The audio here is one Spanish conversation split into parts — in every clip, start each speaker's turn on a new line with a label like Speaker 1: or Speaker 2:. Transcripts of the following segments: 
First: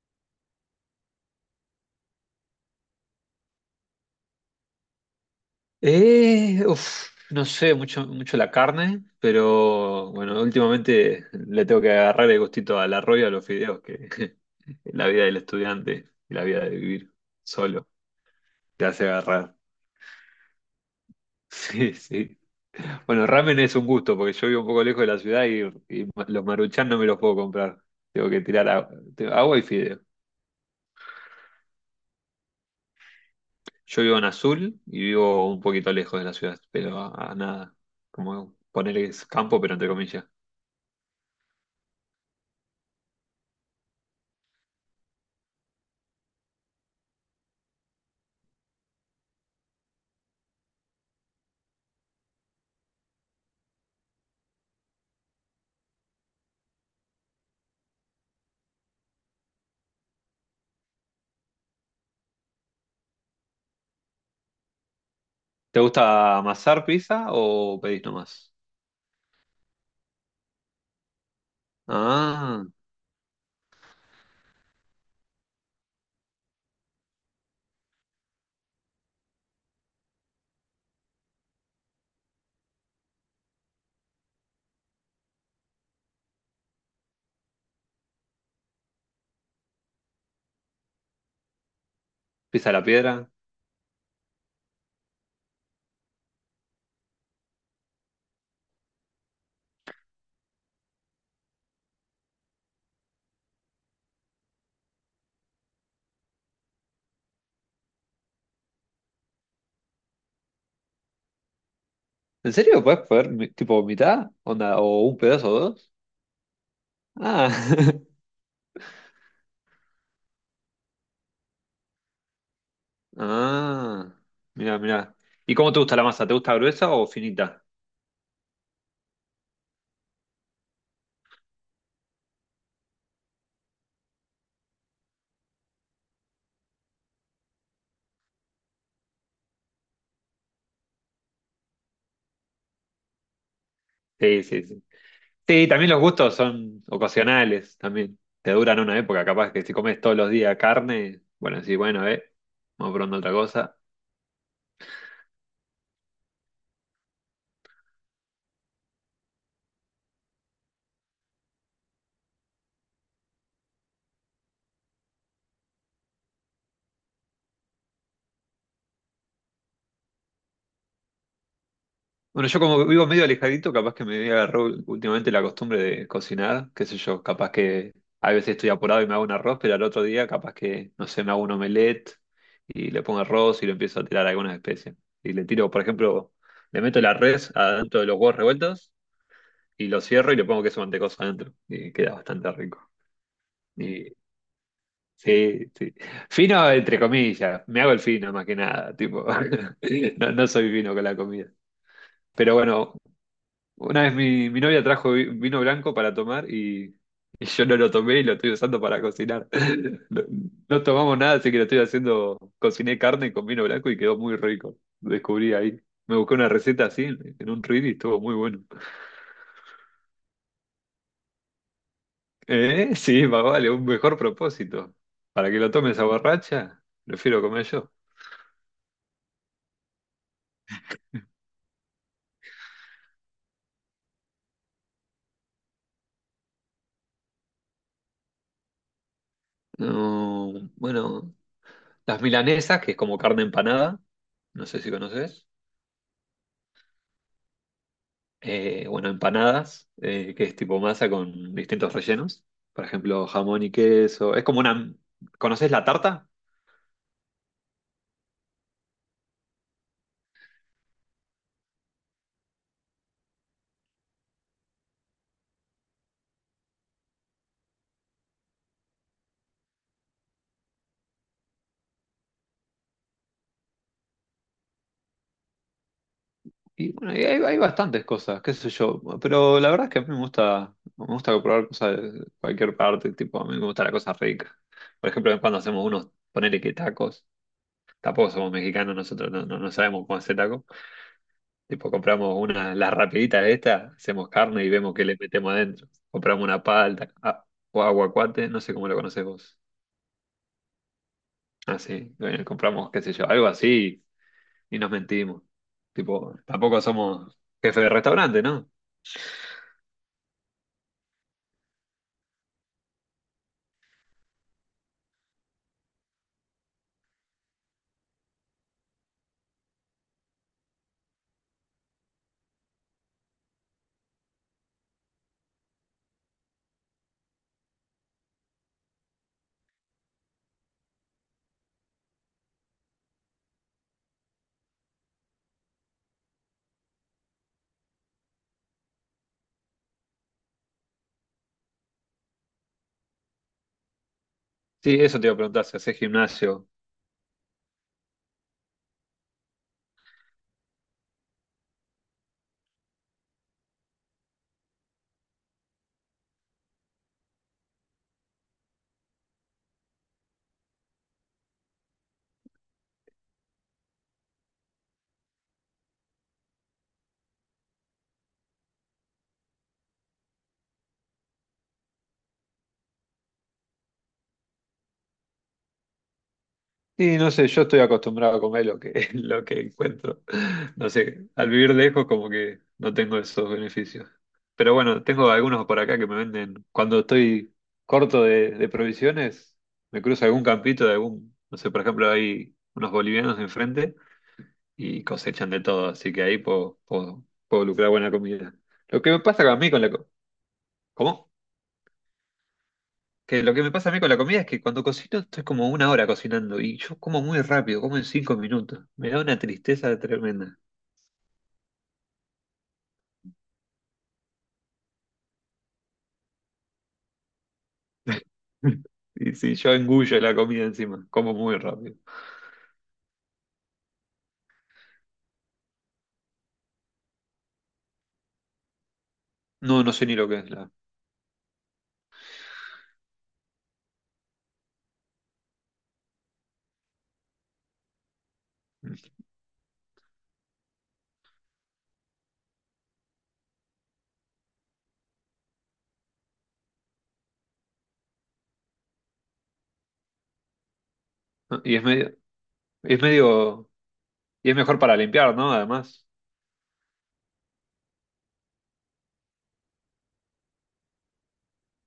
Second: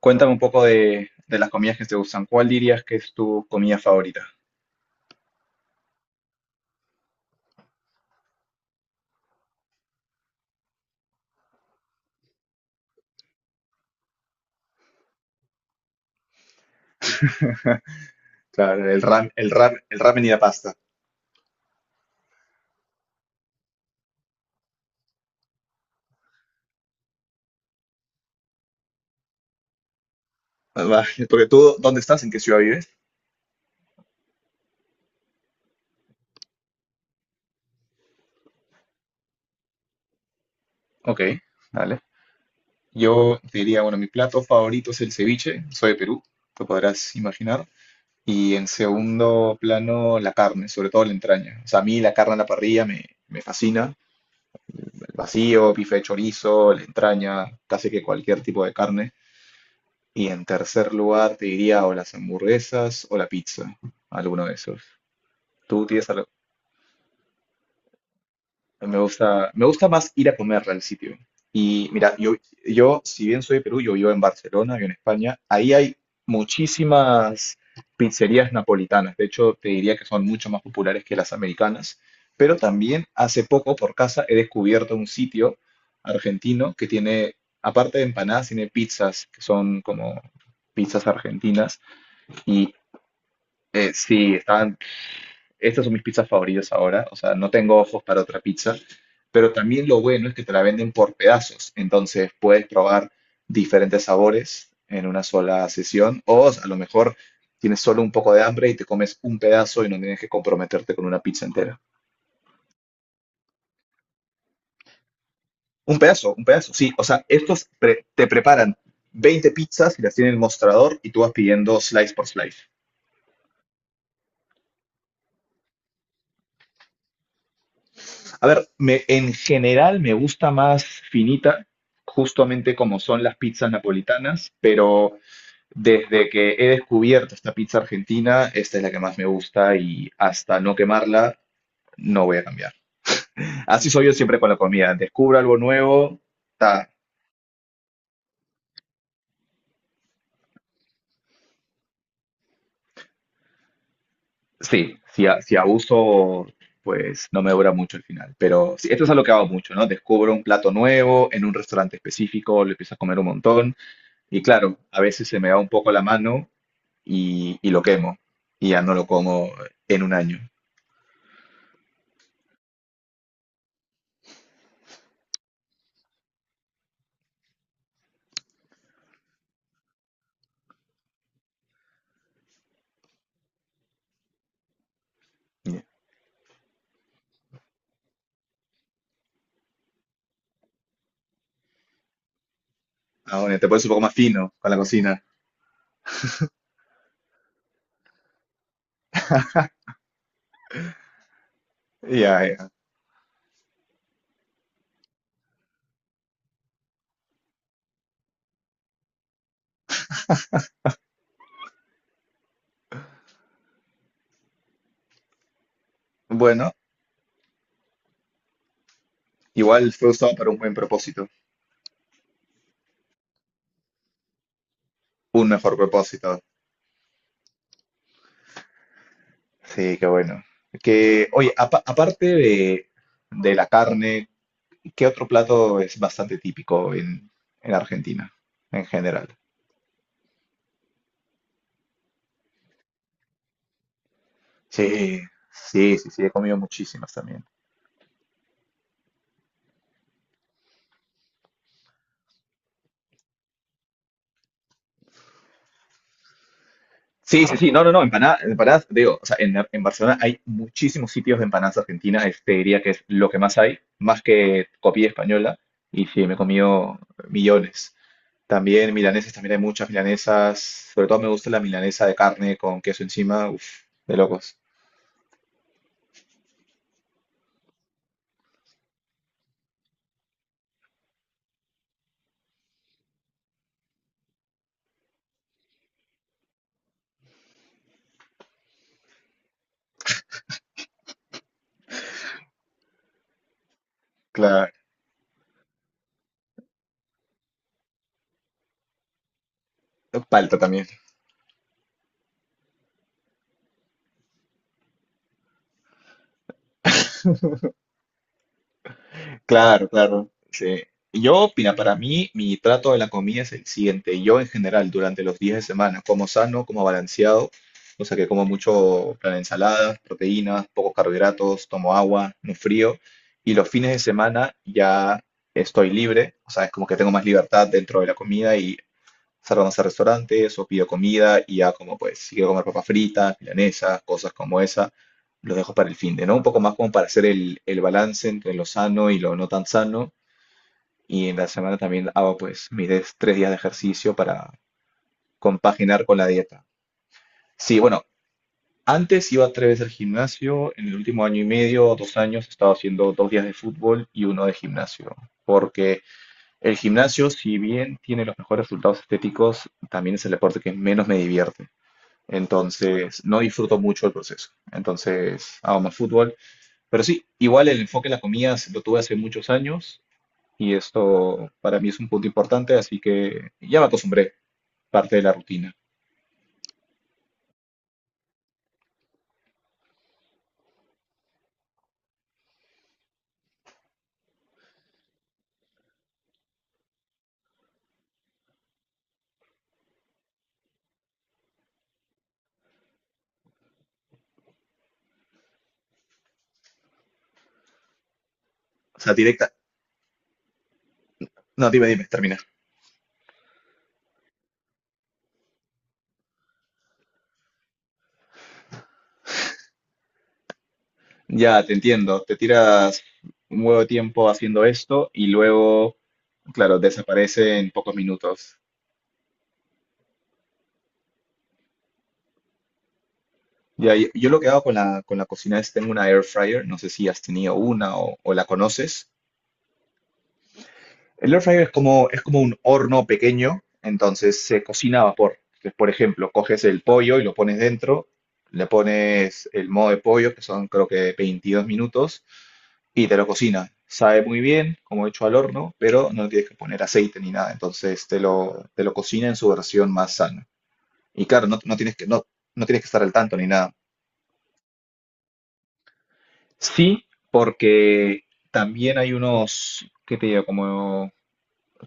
Speaker 1: Cuéntame un poco de las comidas que te gustan. ¿Cuál dirías que es tu comida favorita?
Speaker 2: No sé mucho la carne, pero bueno, últimamente le tengo que agarrar el gustito al arroz y a los fideos, que la vida del estudiante y la vida de vivir solo te
Speaker 1: Claro, el
Speaker 2: hace
Speaker 1: ram, el
Speaker 2: agarrar.
Speaker 1: ram, el ramen y la pasta.
Speaker 2: Sí, sí. Bueno, ramen es un gusto, porque yo vivo un poco lejos de la ciudad y los maruchan no me los puedo comprar. Tengo que tirar agua, agua y fideo.
Speaker 1: Ah, va, porque tú, ¿dónde estás? ¿En qué ciudad vives?
Speaker 2: Yo vivo en Azul y vivo un poquito lejos de la ciudad, pero a nada, como ponerles campo, pero entre comillas.
Speaker 1: Ok, dale. Yo te diría, bueno, mi plato favorito es el ceviche, soy de Perú, te podrás imaginar. Y en segundo plano, la carne, sobre todo la entraña. O sea, a mí la carne en la parrilla me fascina. El vacío, bife de chorizo, la entraña, casi que cualquier tipo de carne. Y en tercer lugar te diría o las hamburguesas o la pizza, alguno de esos.
Speaker 2: ¿Te
Speaker 1: Tú tienes algo.
Speaker 2: gusta amasar pizza o pedís nomás?
Speaker 1: Me gusta más ir a comer al sitio. Y mira, yo,
Speaker 2: Ah,
Speaker 1: yo, si bien soy de Perú, yo vivo en Barcelona, vivo en España, ahí hay muchísimas pizzerías napolitanas. De hecho, te diría que son mucho más populares que las americanas. Pero también hace poco por casa he descubierto un sitio argentino que tiene, aparte de empanadas, tiene pizzas, que son como pizzas argentinas.
Speaker 2: pizza a
Speaker 1: Y
Speaker 2: la piedra.
Speaker 1: Sí, estas son mis pizzas favoritas ahora, o sea, no tengo ojos para otra pizza, pero también lo bueno es que te la venden por pedazos, entonces puedes probar diferentes sabores en una sola sesión o a lo mejor tienes solo un poco de hambre y te comes un pedazo y no tienes que comprometerte con una pizza entera.
Speaker 2: ¿En serio? ¿Puedes poner mi- tipo mitad? ¿Onda? ¿O un pedazo o dos?
Speaker 1: Un pedazo, sí, o sea,
Speaker 2: Ah,
Speaker 1: te preparan 20 pizzas y las tienen en el mostrador y tú vas pidiendo slice por slice.
Speaker 2: ah, mira, mira. ¿Y cómo te gusta la masa? ¿Te gusta gruesa o finita?
Speaker 1: A ver, en general me gusta más finita, justamente como son las pizzas napolitanas, pero desde que he descubierto esta pizza argentina, esta es la que más me gusta y hasta no quemarla, no voy a cambiar. Así soy yo siempre
Speaker 2: Sí,
Speaker 1: con la
Speaker 2: sí, sí.
Speaker 1: comida. Descubro algo
Speaker 2: Sí, también los
Speaker 1: nuevo,
Speaker 2: gustos son
Speaker 1: ta,
Speaker 2: ocasionales, también. Te duran una época, capaz que si comes todos los días carne, bueno, sí, bueno, vamos probando otra cosa.
Speaker 1: sí, si, si abuso, pues no me dura mucho el final. Pero sí, esto es algo que hago mucho, ¿no? Descubro un plato nuevo en un restaurante específico, lo empiezo a comer un montón. Y claro, a veces se me va un poco la mano y lo quemo. Y ya no lo como en un año.
Speaker 2: Bueno, yo como vivo medio alejadito, capaz que me agarró últimamente la costumbre de cocinar, qué sé yo, capaz que a veces estoy apurado y me hago un arroz, pero al otro día capaz que, no sé, me hago un omelette y le pongo arroz y le empiezo a tirar algunas especias. Y le tiro, por
Speaker 1: Ya.
Speaker 2: ejemplo, le meto la res adentro de los huevos revueltos y lo cierro y le pongo queso mantecoso adentro y queda bastante rico.
Speaker 1: Ah, bueno te pones un poco
Speaker 2: Y
Speaker 1: más fino con la cocina.
Speaker 2: sí, sí. Fino entre comillas, me hago el fino más que nada, tipo, no, no soy fino con la comida.
Speaker 1: Ya,
Speaker 2: Pero
Speaker 1: ya.
Speaker 2: bueno, una vez mi novia trajo vino blanco para tomar y yo no lo tomé y lo estoy usando para cocinar. No, no tomamos nada, así que lo estoy haciendo. Cociné carne con vino blanco y quedó muy rico. Lo descubrí ahí. Me busqué una
Speaker 1: Bueno,
Speaker 2: receta así en un Reddit y estuvo muy bueno.
Speaker 1: igual fue usado para un buen propósito,
Speaker 2: Sí, más vale, un mejor propósito.
Speaker 1: un
Speaker 2: Para que lo
Speaker 1: mejor
Speaker 2: tome esa
Speaker 1: propósito.
Speaker 2: borracha, prefiero comer yo.
Speaker 1: Sí, qué bueno. Que, oye, aparte de la carne, ¿qué otro plato es bastante típico en Argentina en general?
Speaker 2: No, bueno, las milanesas, que es como carne empanada, no sé si
Speaker 1: Sí,
Speaker 2: conoces.
Speaker 1: sí, sí, sí, he comido muchísimas también.
Speaker 2: Bueno, empanadas, que es tipo masa con distintos rellenos. Por ejemplo, jamón y queso. Es como una... ¿Conoces la tarta?
Speaker 1: Sí, sí, sí, no, no, no, empanadas, empanadas, digo, o sea, en Barcelona hay muchísimos sitios de empanadas argentinas, este diría que es lo que más hay, más que copia española, y sí, me he comido millones. También milanesas, también hay muchas milanesas, sobre todo me gusta la milanesa de carne con queso encima, uff, de locos.
Speaker 2: Y bueno, y hay bastantes cosas, qué sé yo. Pero la verdad es que a mí me gusta probar cosas de cualquier parte. Tipo, a mí me gusta la cosa rica. Por ejemplo, cuando hacemos unos, ponele que tacos. Tampoco somos mexicanos, nosotros no, no, no sabemos cómo hacer tacos. Tipo, compramos una, las rapiditas estas, hacemos carne y
Speaker 1: Claro.
Speaker 2: vemos qué le metemos adentro. Compramos una palta o aguacate, no sé cómo lo conoces vos.
Speaker 1: Palta también.
Speaker 2: Ah, sí, bueno, compramos, qué sé yo, algo así y nos mentimos. Tipo, tampoco somos jefe de restaurante, ¿no?
Speaker 1: Claro, claro. Sí. Yo, opina para mí, mi trato de la comida es el siguiente. Yo, en general, durante los días de semana, como sano, como balanceado, o sea que como mucho, plan, ensaladas, proteínas, pocos carbohidratos, tomo agua, no frío. Y los fines de semana ya estoy libre, o sea, es como que tengo más libertad dentro de la comida y Salvamos a restaurantes o pido comida y ya como pues si quiero comer papas fritas, milanesas, cosas como esa, los dejo para el fin de, ¿no? Un poco más como para hacer el balance entre lo sano y lo no tan sano. Y en la semana también hago pues mis 3 días de ejercicio para
Speaker 2: Sí, eso te iba a preguntar, si haces
Speaker 1: compaginar con la dieta.
Speaker 2: gimnasio.
Speaker 1: Sí, bueno, antes iba tres veces al gimnasio, en el último año y medio o 2 años he estado haciendo 2 días de fútbol y uno de gimnasio. Porque el gimnasio, si bien tiene los mejores resultados estéticos, también es el deporte que menos me divierte. Entonces, no disfruto mucho el proceso. Entonces, hago más fútbol. Pero sí, igual el enfoque en las comidas lo tuve hace muchos años y esto para mí es un punto importante, así que ya me acostumbré, parte de la rutina.
Speaker 2: Y no sé, yo estoy acostumbrado a comer lo que, lo que encuentro. No sé, al vivir lejos como que no tengo esos beneficios. Pero bueno, tengo algunos por acá que me venden. Cuando estoy corto de provisiones, me cruzo algún campito de algún, no sé, por ejemplo, hay unos bolivianos enfrente y cosechan de todo, así que ahí puedo lucrar buena comida.
Speaker 1: O
Speaker 2: Lo que
Speaker 1: sea,
Speaker 2: me pasa
Speaker 1: directa.
Speaker 2: a mí con la co- ¿Cómo?
Speaker 1: No, dime, dime, termina.
Speaker 2: Que lo que me pasa a mí con la comida es que cuando cocino estoy como una hora cocinando y yo como muy rápido, como en cinco minutos. Me da una tristeza tremenda.
Speaker 1: Ya, te entiendo. Te tiras un huevo de tiempo haciendo esto y luego, claro, desaparece en pocos minutos.
Speaker 2: Y si yo engullo la comida encima, como muy rápido.
Speaker 1: Ya, yo lo que hago con la cocina es tengo una air fryer, no sé si has tenido una o la conoces.
Speaker 2: No, no sé ni lo que es la.
Speaker 1: El air fryer es como un horno pequeño, entonces se cocina a vapor. Entonces, por ejemplo, coges el pollo y lo pones dentro, le pones el modo de pollo, que son creo que 22 minutos, y te lo cocina. Sabe muy bien, como hecho al horno, pero no tienes que poner aceite ni nada. Entonces te lo cocina en su versión más sana. Y claro, no, no
Speaker 2: Y
Speaker 1: tienes que, no, no tienes que
Speaker 2: es
Speaker 1: estar al tanto ni
Speaker 2: medio,
Speaker 1: nada.
Speaker 2: y es mejor para limpiar, ¿no? Además,
Speaker 1: Sí, porque también hay unos, ¿qué te digo? Como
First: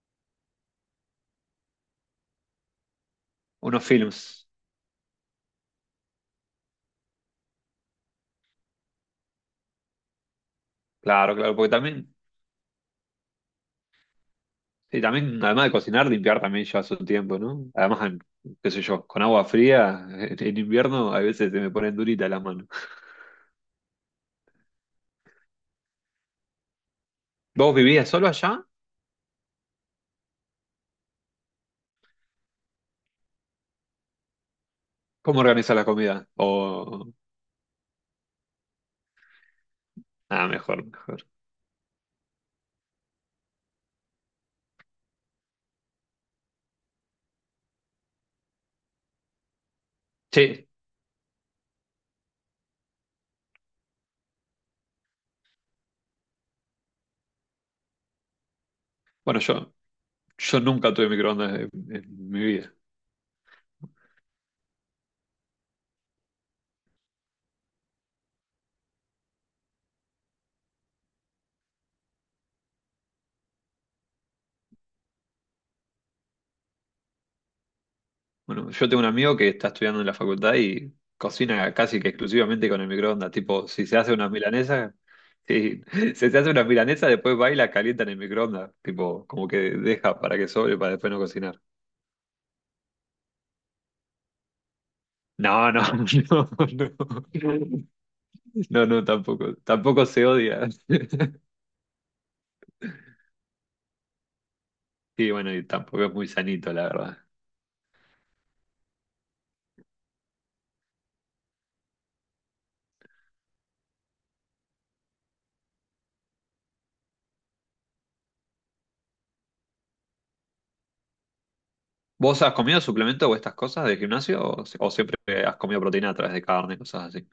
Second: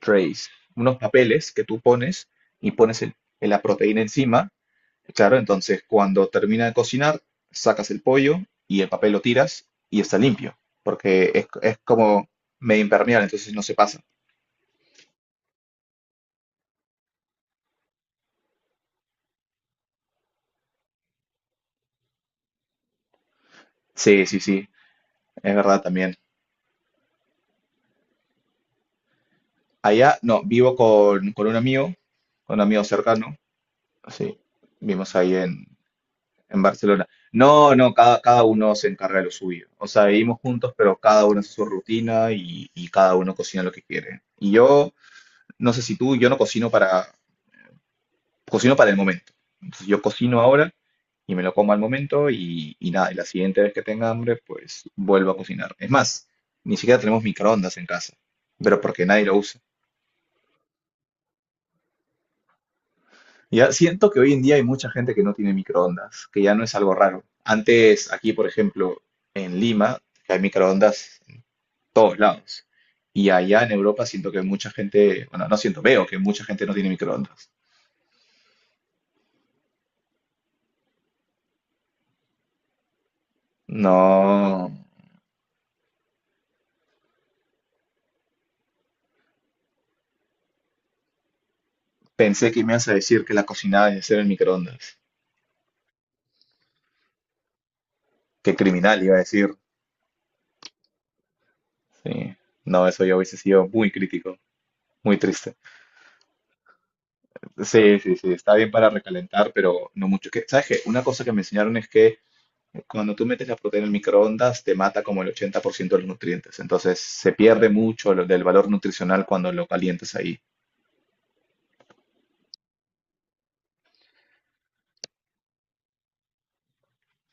Speaker 1: trays, unos papeles que tú pones y pones la
Speaker 2: unos
Speaker 1: proteína
Speaker 2: films.
Speaker 1: encima. Claro, entonces cuando termina de cocinar, sacas el pollo y el papel lo tiras y está limpio, porque
Speaker 2: Claro, claro, porque
Speaker 1: es
Speaker 2: también
Speaker 1: como medio impermeable, entonces no se pasa.
Speaker 2: sí, también, además de cocinar, limpiar también lleva su tiempo, ¿no? Además, qué sé yo, con agua fría, en invierno a veces se me ponen duritas las manos.
Speaker 1: Sí, sí, sí, es verdad también.
Speaker 2: ¿Vos vivías solo allá?
Speaker 1: Allá, no, vivo con un amigo, con un amigo cercano, sí, vivimos ahí
Speaker 2: ¿Cómo organizas la comida?
Speaker 1: en Barcelona.
Speaker 2: O,
Speaker 1: No, no, cada uno se encarga de lo suyo. O sea, vivimos
Speaker 2: ah,
Speaker 1: juntos,
Speaker 2: mejor,
Speaker 1: pero cada
Speaker 2: mejor.
Speaker 1: uno hace su rutina y cada uno cocina lo que quiere. Y yo, no sé si tú, yo no cocino para, cocino para el momento. Entonces, yo cocino
Speaker 2: Sí,
Speaker 1: ahora y me lo como al momento y nada, y la siguiente vez que tenga hambre, pues vuelvo a cocinar. Es más, ni siquiera tenemos microondas en casa, pero porque nadie lo
Speaker 2: bueno,
Speaker 1: usa.
Speaker 2: yo nunca tuve microondas en mi vida.
Speaker 1: Ya siento que hoy en día hay mucha gente que no tiene microondas, que ya no es algo raro. Antes, aquí, por ejemplo, en Lima, que hay microondas todos lados. Y allá en Europa siento que mucha gente, bueno, no siento, veo que mucha gente no tiene microondas.
Speaker 2: Bueno, yo tengo un amigo que está estudiando en la facultad y cocina casi que exclusivamente con el microondas. Tipo, si
Speaker 1: No
Speaker 2: se hace una milanesa sí, si se hace una milanesa después va y la calienta en el microondas. Tipo, como que deja para que sobre para después no cocinar.
Speaker 1: pensé que me ibas a decir que la cocinada debe ser en microondas.
Speaker 2: No, no, no, no.
Speaker 1: Qué
Speaker 2: No,
Speaker 1: criminal
Speaker 2: no,
Speaker 1: iba a decir.
Speaker 2: tampoco. Tampoco se odia.
Speaker 1: Sí. No, eso yo hubiese sido muy crítico, muy
Speaker 2: Sí, bueno,
Speaker 1: triste.
Speaker 2: y tampoco es muy sanito, la verdad.
Speaker 1: Sí, sí, sí, está bien para recalentar, pero no mucho. Que, ¿sabes qué? Una cosa que me enseñaron es que cuando tú metes la proteína en el microondas te mata como el 80% de los nutrientes. Entonces se pierde mucho del valor nutricional cuando lo calientas ahí.
Speaker 2: ¿Vos has comido suplementos o estas cosas de gimnasio o, si- o siempre has comido proteína a través de carne, cosas así?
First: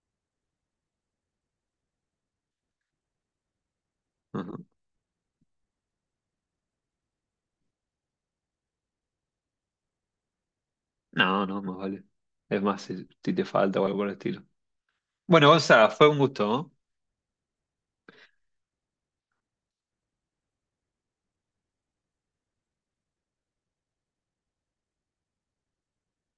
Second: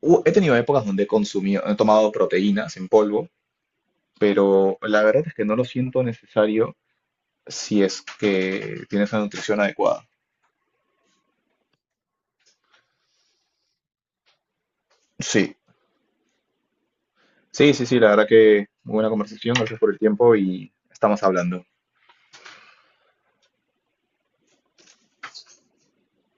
Speaker 1: He tenido épocas donde he consumido, he tomado proteínas en polvo,
Speaker 2: Ajá.
Speaker 1: pero la verdad es que no lo siento necesario si es que tienes una nutrición adecuada.
Speaker 2: No, no, más vale. Es más, si te falta o algo por el estilo. Bueno,
Speaker 1: Sí,
Speaker 2: Gonza, fue un gusto, ¿no?
Speaker 1: sí, sí, sí, la verdad que muy buena conversación, gracias por el tiempo y estamos hablando.